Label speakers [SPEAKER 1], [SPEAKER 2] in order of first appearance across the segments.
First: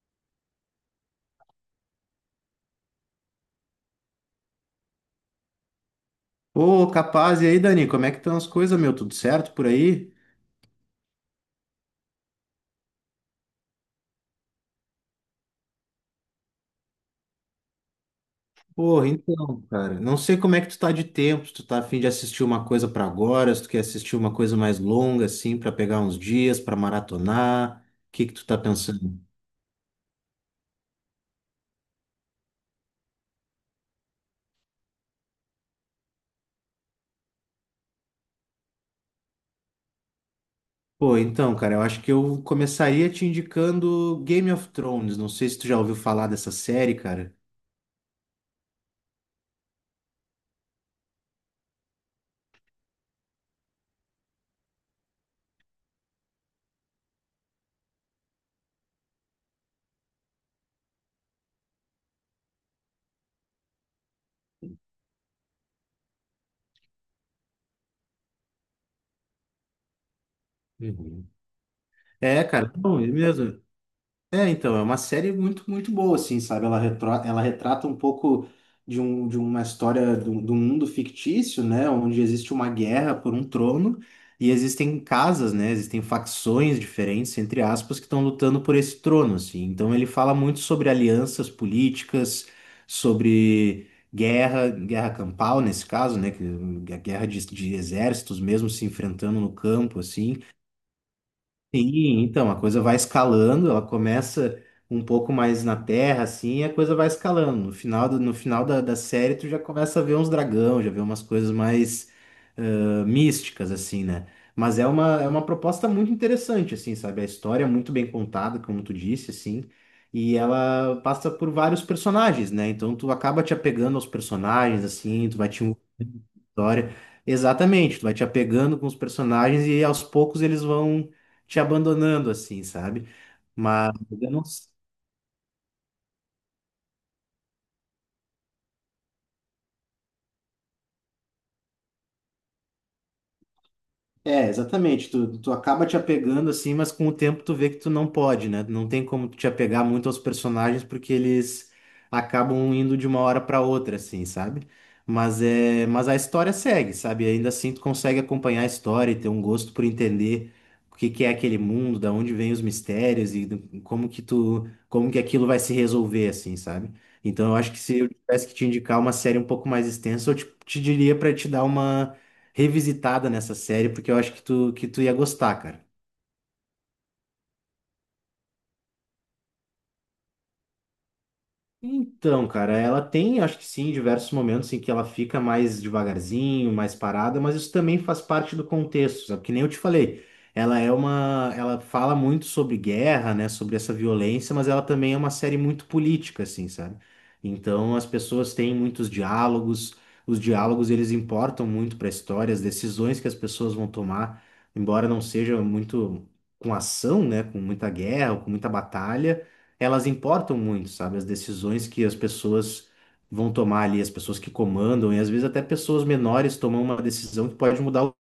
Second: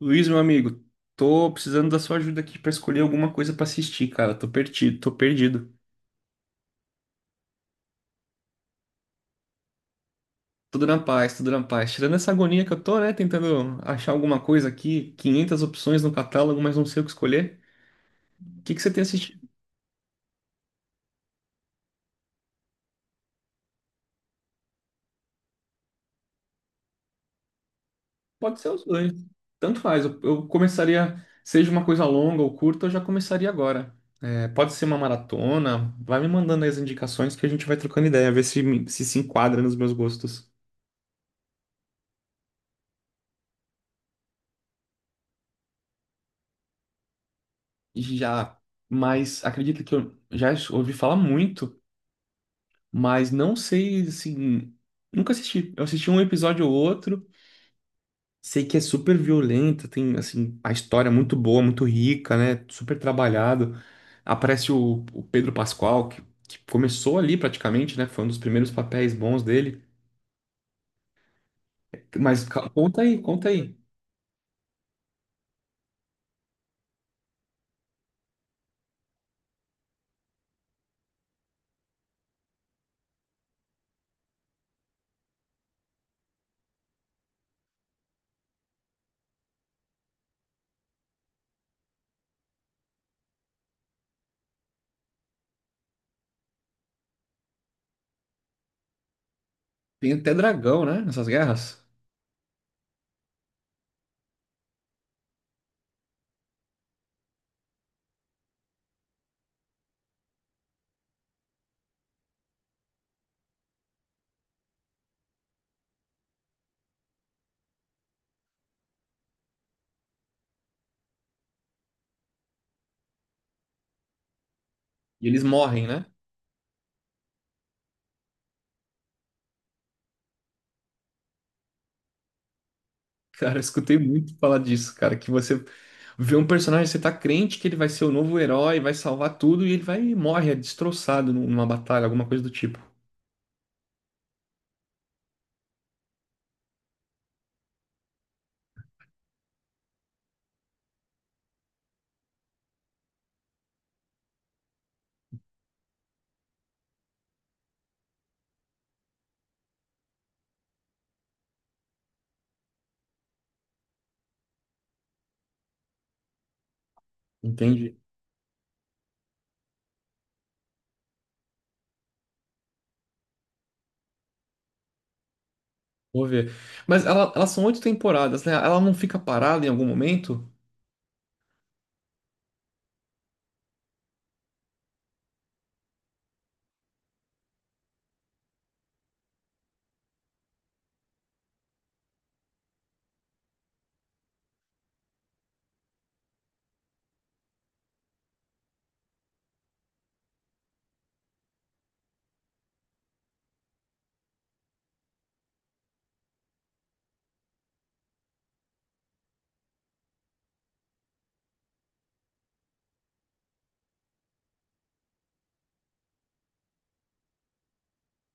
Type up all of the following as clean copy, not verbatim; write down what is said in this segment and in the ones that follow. [SPEAKER 1] Luiz, meu amigo, tô precisando da sua ajuda aqui pra escolher alguma coisa pra assistir, cara. Tô perdido, tô perdido.
[SPEAKER 2] Ô, capaz, e aí, Dani, como é que estão as coisas, meu? Tudo certo por aí?
[SPEAKER 1] Tudo na paz, tudo na paz. Tirando essa agonia que eu tô, né, tentando achar alguma coisa aqui, 500 opções no catálogo, mas não sei o que escolher. O que que você tem
[SPEAKER 2] Porra,
[SPEAKER 1] assistido?
[SPEAKER 2] então, cara, não sei como é que tu tá de tempo, se tu tá a fim de assistir uma coisa pra agora, se tu quer assistir uma coisa mais longa, assim, pra pegar uns dias, pra maratonar, o que que tu tá
[SPEAKER 1] Pode ser os dois.
[SPEAKER 2] pensando?
[SPEAKER 1] Tanto faz. Eu começaria, seja uma coisa longa ou curta, eu já começaria agora. É, pode ser uma maratona. Vai me mandando aí as indicações que a gente vai trocando ideia, ver se, se enquadra nos meus gostos.
[SPEAKER 2] Pô, então, cara, eu acho que eu começaria te indicando Game of Thrones, não sei se tu já ouviu falar dessa série, cara.
[SPEAKER 1] Já, mas acredito que eu já ouvi falar muito, mas não sei, assim, nunca assisti. Eu assisti um episódio ou outro, sei que é super violenta, tem, assim, a história é muito boa, muito rica, né? Super trabalhado. Aparece o Pedro Pascal, que começou ali praticamente, né? Foi um dos primeiros papéis bons dele.
[SPEAKER 2] Uhum. É,
[SPEAKER 1] Mas
[SPEAKER 2] cara, bom,
[SPEAKER 1] conta
[SPEAKER 2] é
[SPEAKER 1] aí, conta
[SPEAKER 2] mesmo.
[SPEAKER 1] aí.
[SPEAKER 2] É, então, é uma série muito, muito boa, assim, sabe? Ela, ela retrata um pouco de uma história do mundo fictício, né? Onde existe uma guerra por um trono e existem casas, né? Existem facções diferentes, entre aspas, que estão lutando por esse trono, assim. Então, ele fala muito sobre alianças políticas, sobre guerra, guerra campal, nesse caso, né? A guerra de exércitos mesmo se enfrentando no campo,
[SPEAKER 1] Tem até
[SPEAKER 2] assim.
[SPEAKER 1] dragão, né? Nessas guerras.
[SPEAKER 2] Sim, então a coisa vai escalando, ela começa um pouco mais na terra, assim, e a coisa vai escalando. No final, no final da série, tu já começa a ver uns dragão, já vê umas coisas mais místicas, assim, né? Mas é uma proposta muito interessante, assim, sabe? A história é muito bem contada, como tu disse, assim, e ela passa por vários personagens, né? Então tu acaba te apegando aos personagens,
[SPEAKER 1] E
[SPEAKER 2] assim, tu
[SPEAKER 1] eles
[SPEAKER 2] vai te
[SPEAKER 1] morrem, né?
[SPEAKER 2] história. Exatamente, tu vai te apegando com os personagens e aos poucos eles vão te abandonando, assim, sabe?
[SPEAKER 1] Cara, eu
[SPEAKER 2] Mas
[SPEAKER 1] escutei
[SPEAKER 2] eu
[SPEAKER 1] muito
[SPEAKER 2] não,
[SPEAKER 1] falar disso, cara, que você vê um personagem, você tá crente que ele vai ser o novo herói, vai salvar tudo, e ele vai e morre, é destroçado numa batalha, alguma coisa do tipo.
[SPEAKER 2] é, exatamente. Tu acaba te apegando assim, mas com o tempo tu vê que tu não pode, né? Não tem como tu te apegar muito aos personagens porque eles acabam indo de uma hora para outra, assim, sabe? Mas é, mas a história segue, sabe? Ainda assim tu consegue acompanhar a história e ter um gosto por entender o que que é aquele mundo, da onde vêm os mistérios e como que tu, como que aquilo vai se resolver, assim, sabe? Então eu acho que
[SPEAKER 1] Entende?
[SPEAKER 2] se eu tivesse que te indicar uma série um pouco mais extensa, eu te diria para te dar uma revisitada nessa série, porque eu acho que tu ia gostar, cara.
[SPEAKER 1] Vou ver. Mas elas são oito temporadas, né? Ela não fica parada em algum momento?
[SPEAKER 2] Então, cara, ela tem, acho que sim, diversos momentos em que ela fica mais devagarzinho, mais parada, mas isso também faz parte do contexto, sabe? Que nem eu te falei, ela é uma, ela fala muito sobre guerra, né, sobre essa violência, mas ela também é uma série muito política, assim, sabe? Então, as pessoas têm muitos diálogos, os diálogos eles importam muito para a história, as decisões que as pessoas vão tomar, embora não seja muito com ação, né, com muita guerra, ou com muita batalha elas importam muito, sabe? As decisões que as pessoas vão tomar ali, as pessoas que comandam, e às vezes até pessoas menores tomam uma decisão que pode mudar o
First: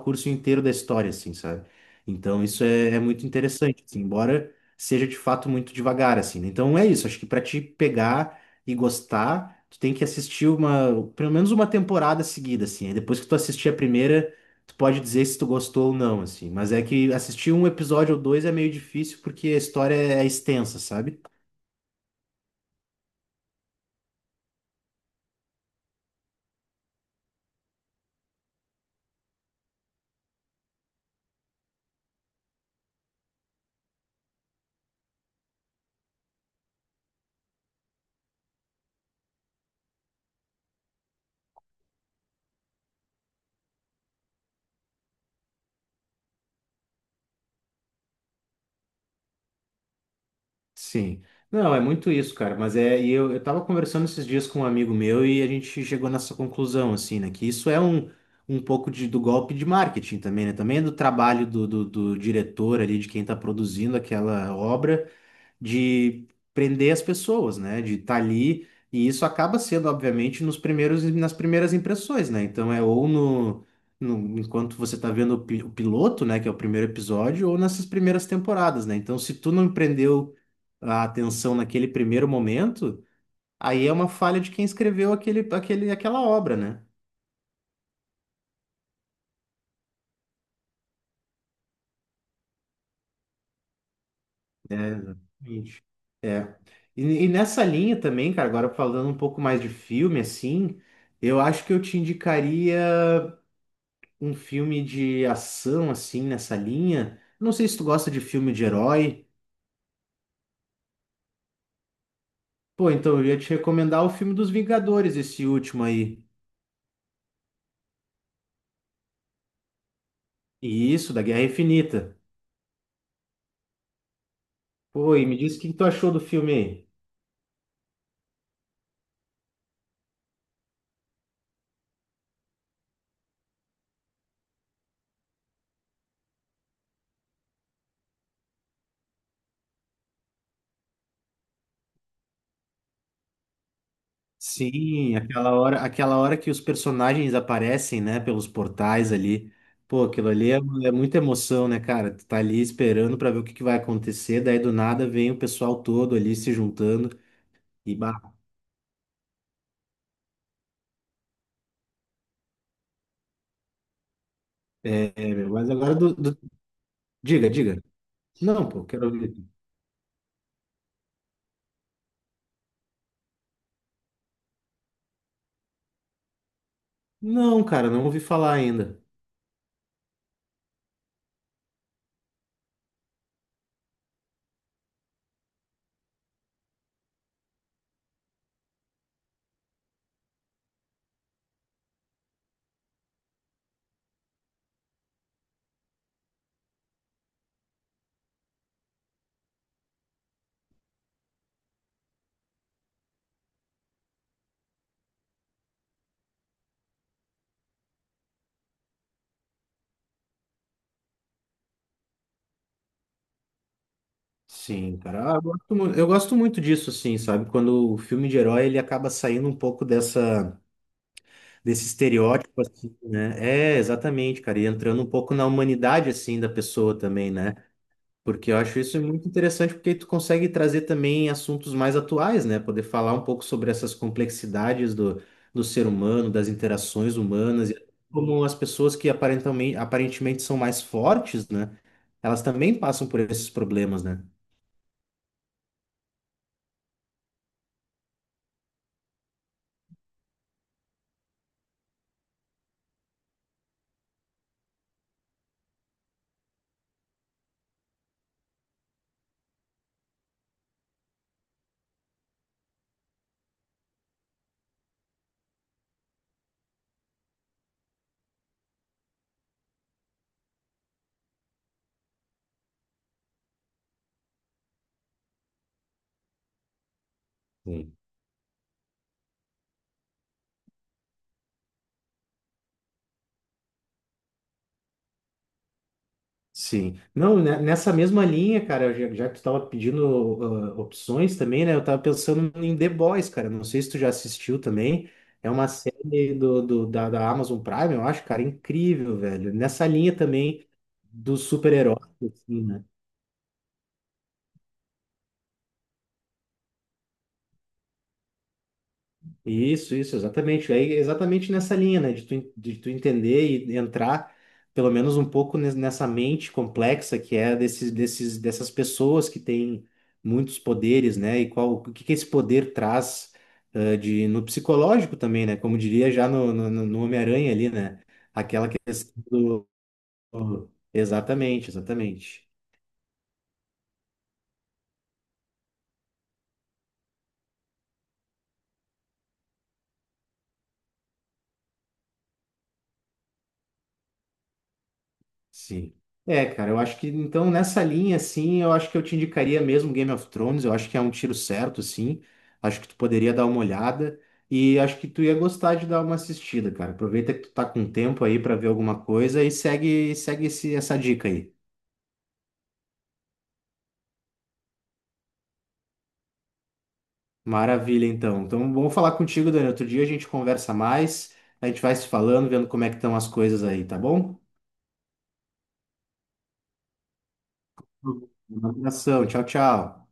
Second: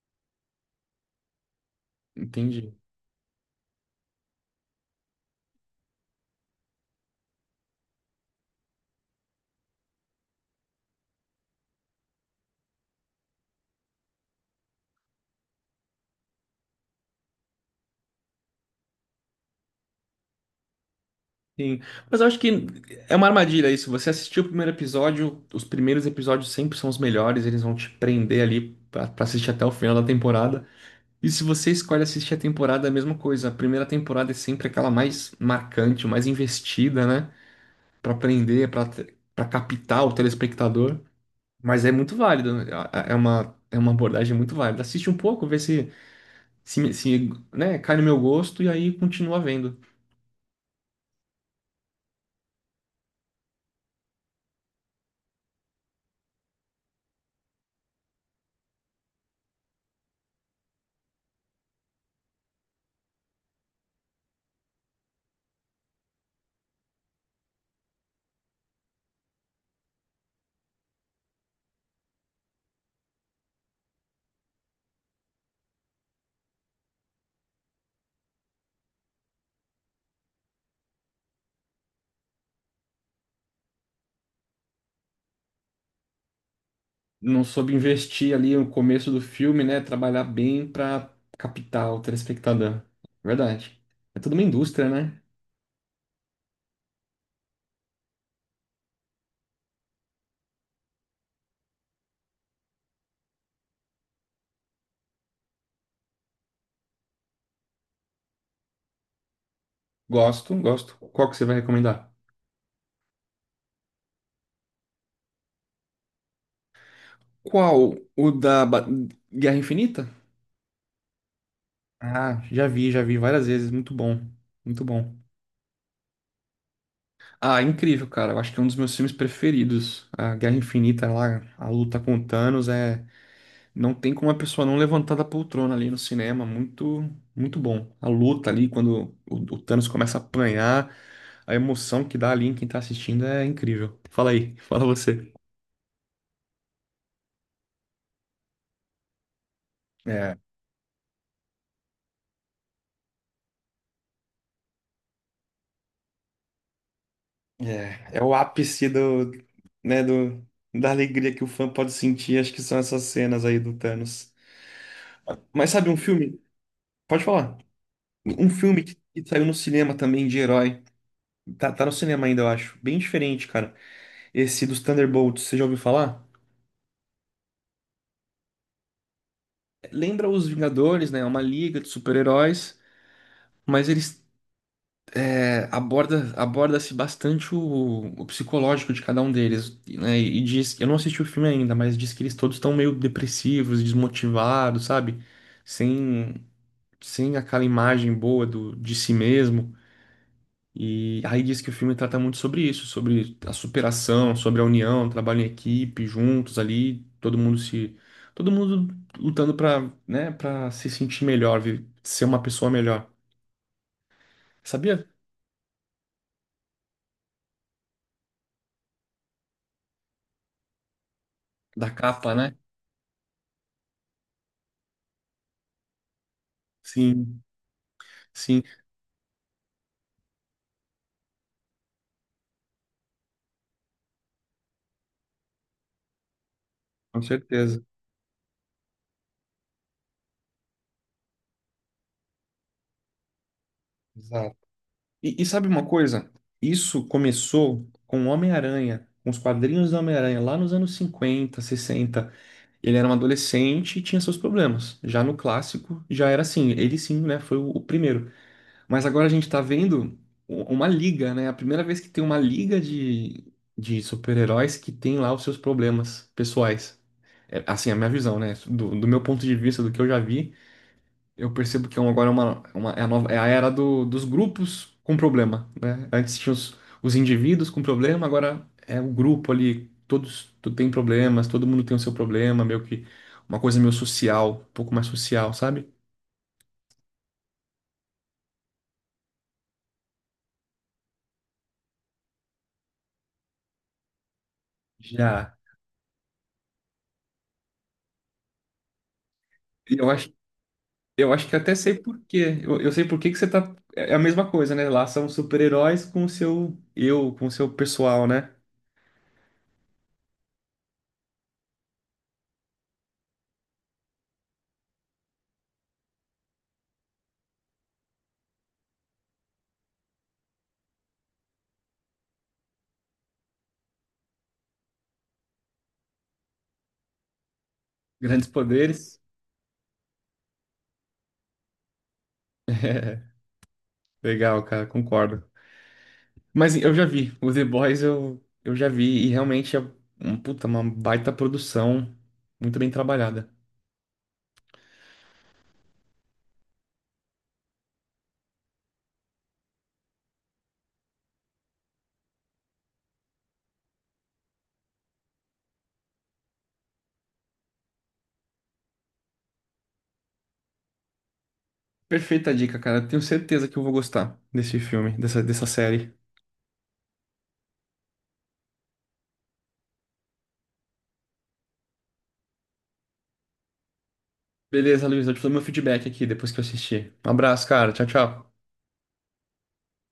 [SPEAKER 2] curso inteiro da história, assim, sabe? Então isso
[SPEAKER 1] Entendi.
[SPEAKER 2] é, é muito interessante, assim, embora seja de fato muito devagar, assim. Né? Então é isso, acho que para te pegar e gostar, tu tem que assistir uma, pelo menos uma temporada seguida, assim. Aí depois que tu assistir a primeira, tu pode dizer se tu gostou ou não, assim. Mas é que assistir um episódio ou dois é meio difícil porque a história é extensa, sabe?
[SPEAKER 1] Sim. Mas eu acho que é uma armadilha isso. Você assistiu o primeiro episódio, os primeiros episódios sempre são os melhores, eles vão te prender ali pra assistir até o final da temporada. E se você escolhe assistir a temporada, é a mesma coisa. A primeira temporada é sempre aquela mais marcante, mais investida, né? Pra prender, pra para captar o telespectador. Mas é muito válido, né? É uma abordagem muito válida. Assiste um pouco, vê se, né, cai no meu gosto e aí continua vendo.
[SPEAKER 2] Sim. Não, é muito isso, cara. Mas é, e eu, tava conversando esses dias com um amigo meu e a gente chegou nessa conclusão, assim, né? Que isso é um, um pouco de, do golpe de marketing também, né? Também é do trabalho do diretor ali, de quem tá produzindo aquela obra de prender as pessoas, né? De estar ali. E isso acaba sendo, obviamente, nos primeiros, nas primeiras impressões, né? Então é ou no, enquanto você tá vendo o, o piloto, né? Que é o primeiro episódio, ou nessas primeiras temporadas, né? Então, se tu não prendeu a atenção naquele primeiro momento, aí é uma falha de quem escreveu aquela obra, né?
[SPEAKER 1] Não soube investir ali no começo do filme, né? Trabalhar bem pra captar o telespectador. Verdade. É toda uma
[SPEAKER 2] É,
[SPEAKER 1] indústria, né?
[SPEAKER 2] exatamente. É. E, e nessa linha também, cara, agora falando um pouco mais de filme, assim, eu acho que eu te indicaria um filme de ação assim nessa linha. Não sei se tu gosta de filme de herói.
[SPEAKER 1] Gosto, gosto. Qual que você vai recomendar?
[SPEAKER 2] Pô, então eu ia te recomendar o filme dos Vingadores, esse último aí.
[SPEAKER 1] Qual? O da Guerra Infinita?
[SPEAKER 2] E isso, da Guerra Infinita.
[SPEAKER 1] Ah, já vi várias vezes. Muito bom. Muito
[SPEAKER 2] Pô,
[SPEAKER 1] bom.
[SPEAKER 2] e me diz o que que tu achou do filme aí.
[SPEAKER 1] Ah, incrível, cara. Eu acho que é um dos meus filmes preferidos. A Guerra Infinita lá, a luta com o Thanos é. Não tem como a pessoa não levantar da poltrona ali no cinema. Muito, muito bom. A luta ali, quando o Thanos começa a apanhar, a emoção que dá ali em quem tá assistindo é incrível. Fala aí, fala
[SPEAKER 2] Sim,
[SPEAKER 1] você.
[SPEAKER 2] aquela hora que os personagens aparecem, né, pelos portais ali. Pô, aquilo
[SPEAKER 1] É,
[SPEAKER 2] ali é, é muita emoção, né, cara? Tu tá ali esperando pra ver o que que vai acontecer, daí do nada vem o pessoal todo ali se juntando e
[SPEAKER 1] É,
[SPEAKER 2] bah,
[SPEAKER 1] é o ápice do, né, da alegria que o fã pode sentir, acho que são essas cenas aí do Thanos.
[SPEAKER 2] é, é, meu, mas
[SPEAKER 1] Mas sabe
[SPEAKER 2] agora
[SPEAKER 1] um filme? Pode
[SPEAKER 2] diga,
[SPEAKER 1] falar.
[SPEAKER 2] diga.
[SPEAKER 1] Um
[SPEAKER 2] Não,
[SPEAKER 1] filme
[SPEAKER 2] pô,
[SPEAKER 1] que,
[SPEAKER 2] quero
[SPEAKER 1] que
[SPEAKER 2] ouvir.
[SPEAKER 1] saiu no cinema também de herói. Tá no cinema ainda, eu acho. Bem diferente, cara. Esse dos Thunderbolts, você já ouviu falar?
[SPEAKER 2] Não, cara, não ouvi falar ainda.
[SPEAKER 1] Lembra os Vingadores, né? É uma liga de super-heróis, mas eles aborda-se bastante o psicológico de cada um deles, né? E diz, eu não assisti o filme ainda, mas diz que eles todos estão meio depressivos, desmotivados, sabe? Sem sem aquela imagem boa de si mesmo. E aí diz que o filme trata muito sobre isso, sobre a superação, sobre a união, trabalho em equipe, juntos ali, todo mundo se todo mundo lutando para, né, para se sentir melhor, ser uma pessoa melhor.
[SPEAKER 2] Sim,
[SPEAKER 1] Sabia?
[SPEAKER 2] cara, ah, eu gosto, eu gosto muito disso, assim, sabe? Quando o filme de herói ele acaba saindo um pouco dessa desse
[SPEAKER 1] Da capa, né?
[SPEAKER 2] estereótipo, assim, né? É, exatamente, cara, e entrando um pouco na humanidade, assim, da pessoa também,
[SPEAKER 1] Sim.
[SPEAKER 2] né? Porque eu
[SPEAKER 1] Sim,
[SPEAKER 2] acho isso muito interessante, porque tu consegue trazer também assuntos mais atuais, né? Poder falar um pouco sobre essas complexidades do ser humano, das interações
[SPEAKER 1] com
[SPEAKER 2] humanas,
[SPEAKER 1] certeza.
[SPEAKER 2] e como as pessoas que aparentemente, aparentemente são mais fortes, né? Elas também passam por esses problemas, né?
[SPEAKER 1] Exato. E sabe uma coisa? Isso começou com o Homem-Aranha, com os quadrinhos do Homem-Aranha, lá nos anos 50 60. Ele era um adolescente e tinha seus problemas. Já no clássico, já era assim. Ele sim, né? Foi o primeiro. Mas agora a gente tá vendo uma liga, né? A primeira vez que tem uma liga de super-heróis que tem lá os seus problemas pessoais. É, assim, a minha visão, né? Do meu ponto de vista, do que eu já vi, eu percebo que agora é a era dos grupos com problema, né? Antes tinha os indivíduos com problema, agora é o grupo ali, todos tem problemas, todo mundo tem o seu problema, meio que uma coisa meio social, um pouco mais social, sabe?
[SPEAKER 2] Sim. Não, né, nessa mesma linha, cara, já, já que tu tava pedindo ah, opções também, né? Eu tava pensando em The Boys, cara. Não sei se tu já assistiu também. É
[SPEAKER 1] Já.
[SPEAKER 2] uma série da Amazon Prime, eu acho, cara, incrível, velho. Nessa
[SPEAKER 1] E Eu
[SPEAKER 2] linha
[SPEAKER 1] acho,
[SPEAKER 2] também
[SPEAKER 1] eu
[SPEAKER 2] do
[SPEAKER 1] acho que até sei
[SPEAKER 2] super-herói,
[SPEAKER 1] por quê.
[SPEAKER 2] assim,
[SPEAKER 1] Eu,
[SPEAKER 2] né?
[SPEAKER 1] eu sei por que que você tá. É a mesma coisa, né? Lá são super-heróis com o seu eu, com o seu pessoal, né?
[SPEAKER 2] Isso, exatamente. Aí, exatamente nessa linha, né? De tu, de tu entender e entrar, pelo menos um pouco nessa mente complexa que é dessas pessoas que têm muitos poderes, né? E qual, o que que esse poder traz, no psicológico também, né? Como diria já no Homem-Aranha ali, né?
[SPEAKER 1] Grandes
[SPEAKER 2] Aquela
[SPEAKER 1] poderes.
[SPEAKER 2] questão do... Exatamente, exatamente.
[SPEAKER 1] É, legal, cara, concordo. Mas eu já vi, o The Boys eu já vi, e realmente é puta, uma baita produção, muito bem trabalhada.
[SPEAKER 2] Sim. É, cara, eu acho que então nessa linha, assim, eu acho que eu te indicaria mesmo Game of Thrones, eu acho que é um tiro certo, assim. Acho que tu poderia dar uma olhada e acho que tu ia gostar de dar uma assistida, cara. Aproveita que tu tá com tempo aí pra ver alguma coisa e segue, segue esse, essa dica aí.
[SPEAKER 1] Perfeita dica, cara. Tenho certeza que eu vou gostar desse filme, dessa série.
[SPEAKER 2] Maravilha, então. Então, vamos falar contigo, Dani. Outro dia a gente conversa mais, a gente vai se falando, vendo como é que estão as coisas aí, tá bom?
[SPEAKER 1] Beleza, Luiz, eu te dou meu feedback aqui depois que eu assistir. Um abraço, cara. Tchau, tchau.
[SPEAKER 2] Um abração, tchau, tchau.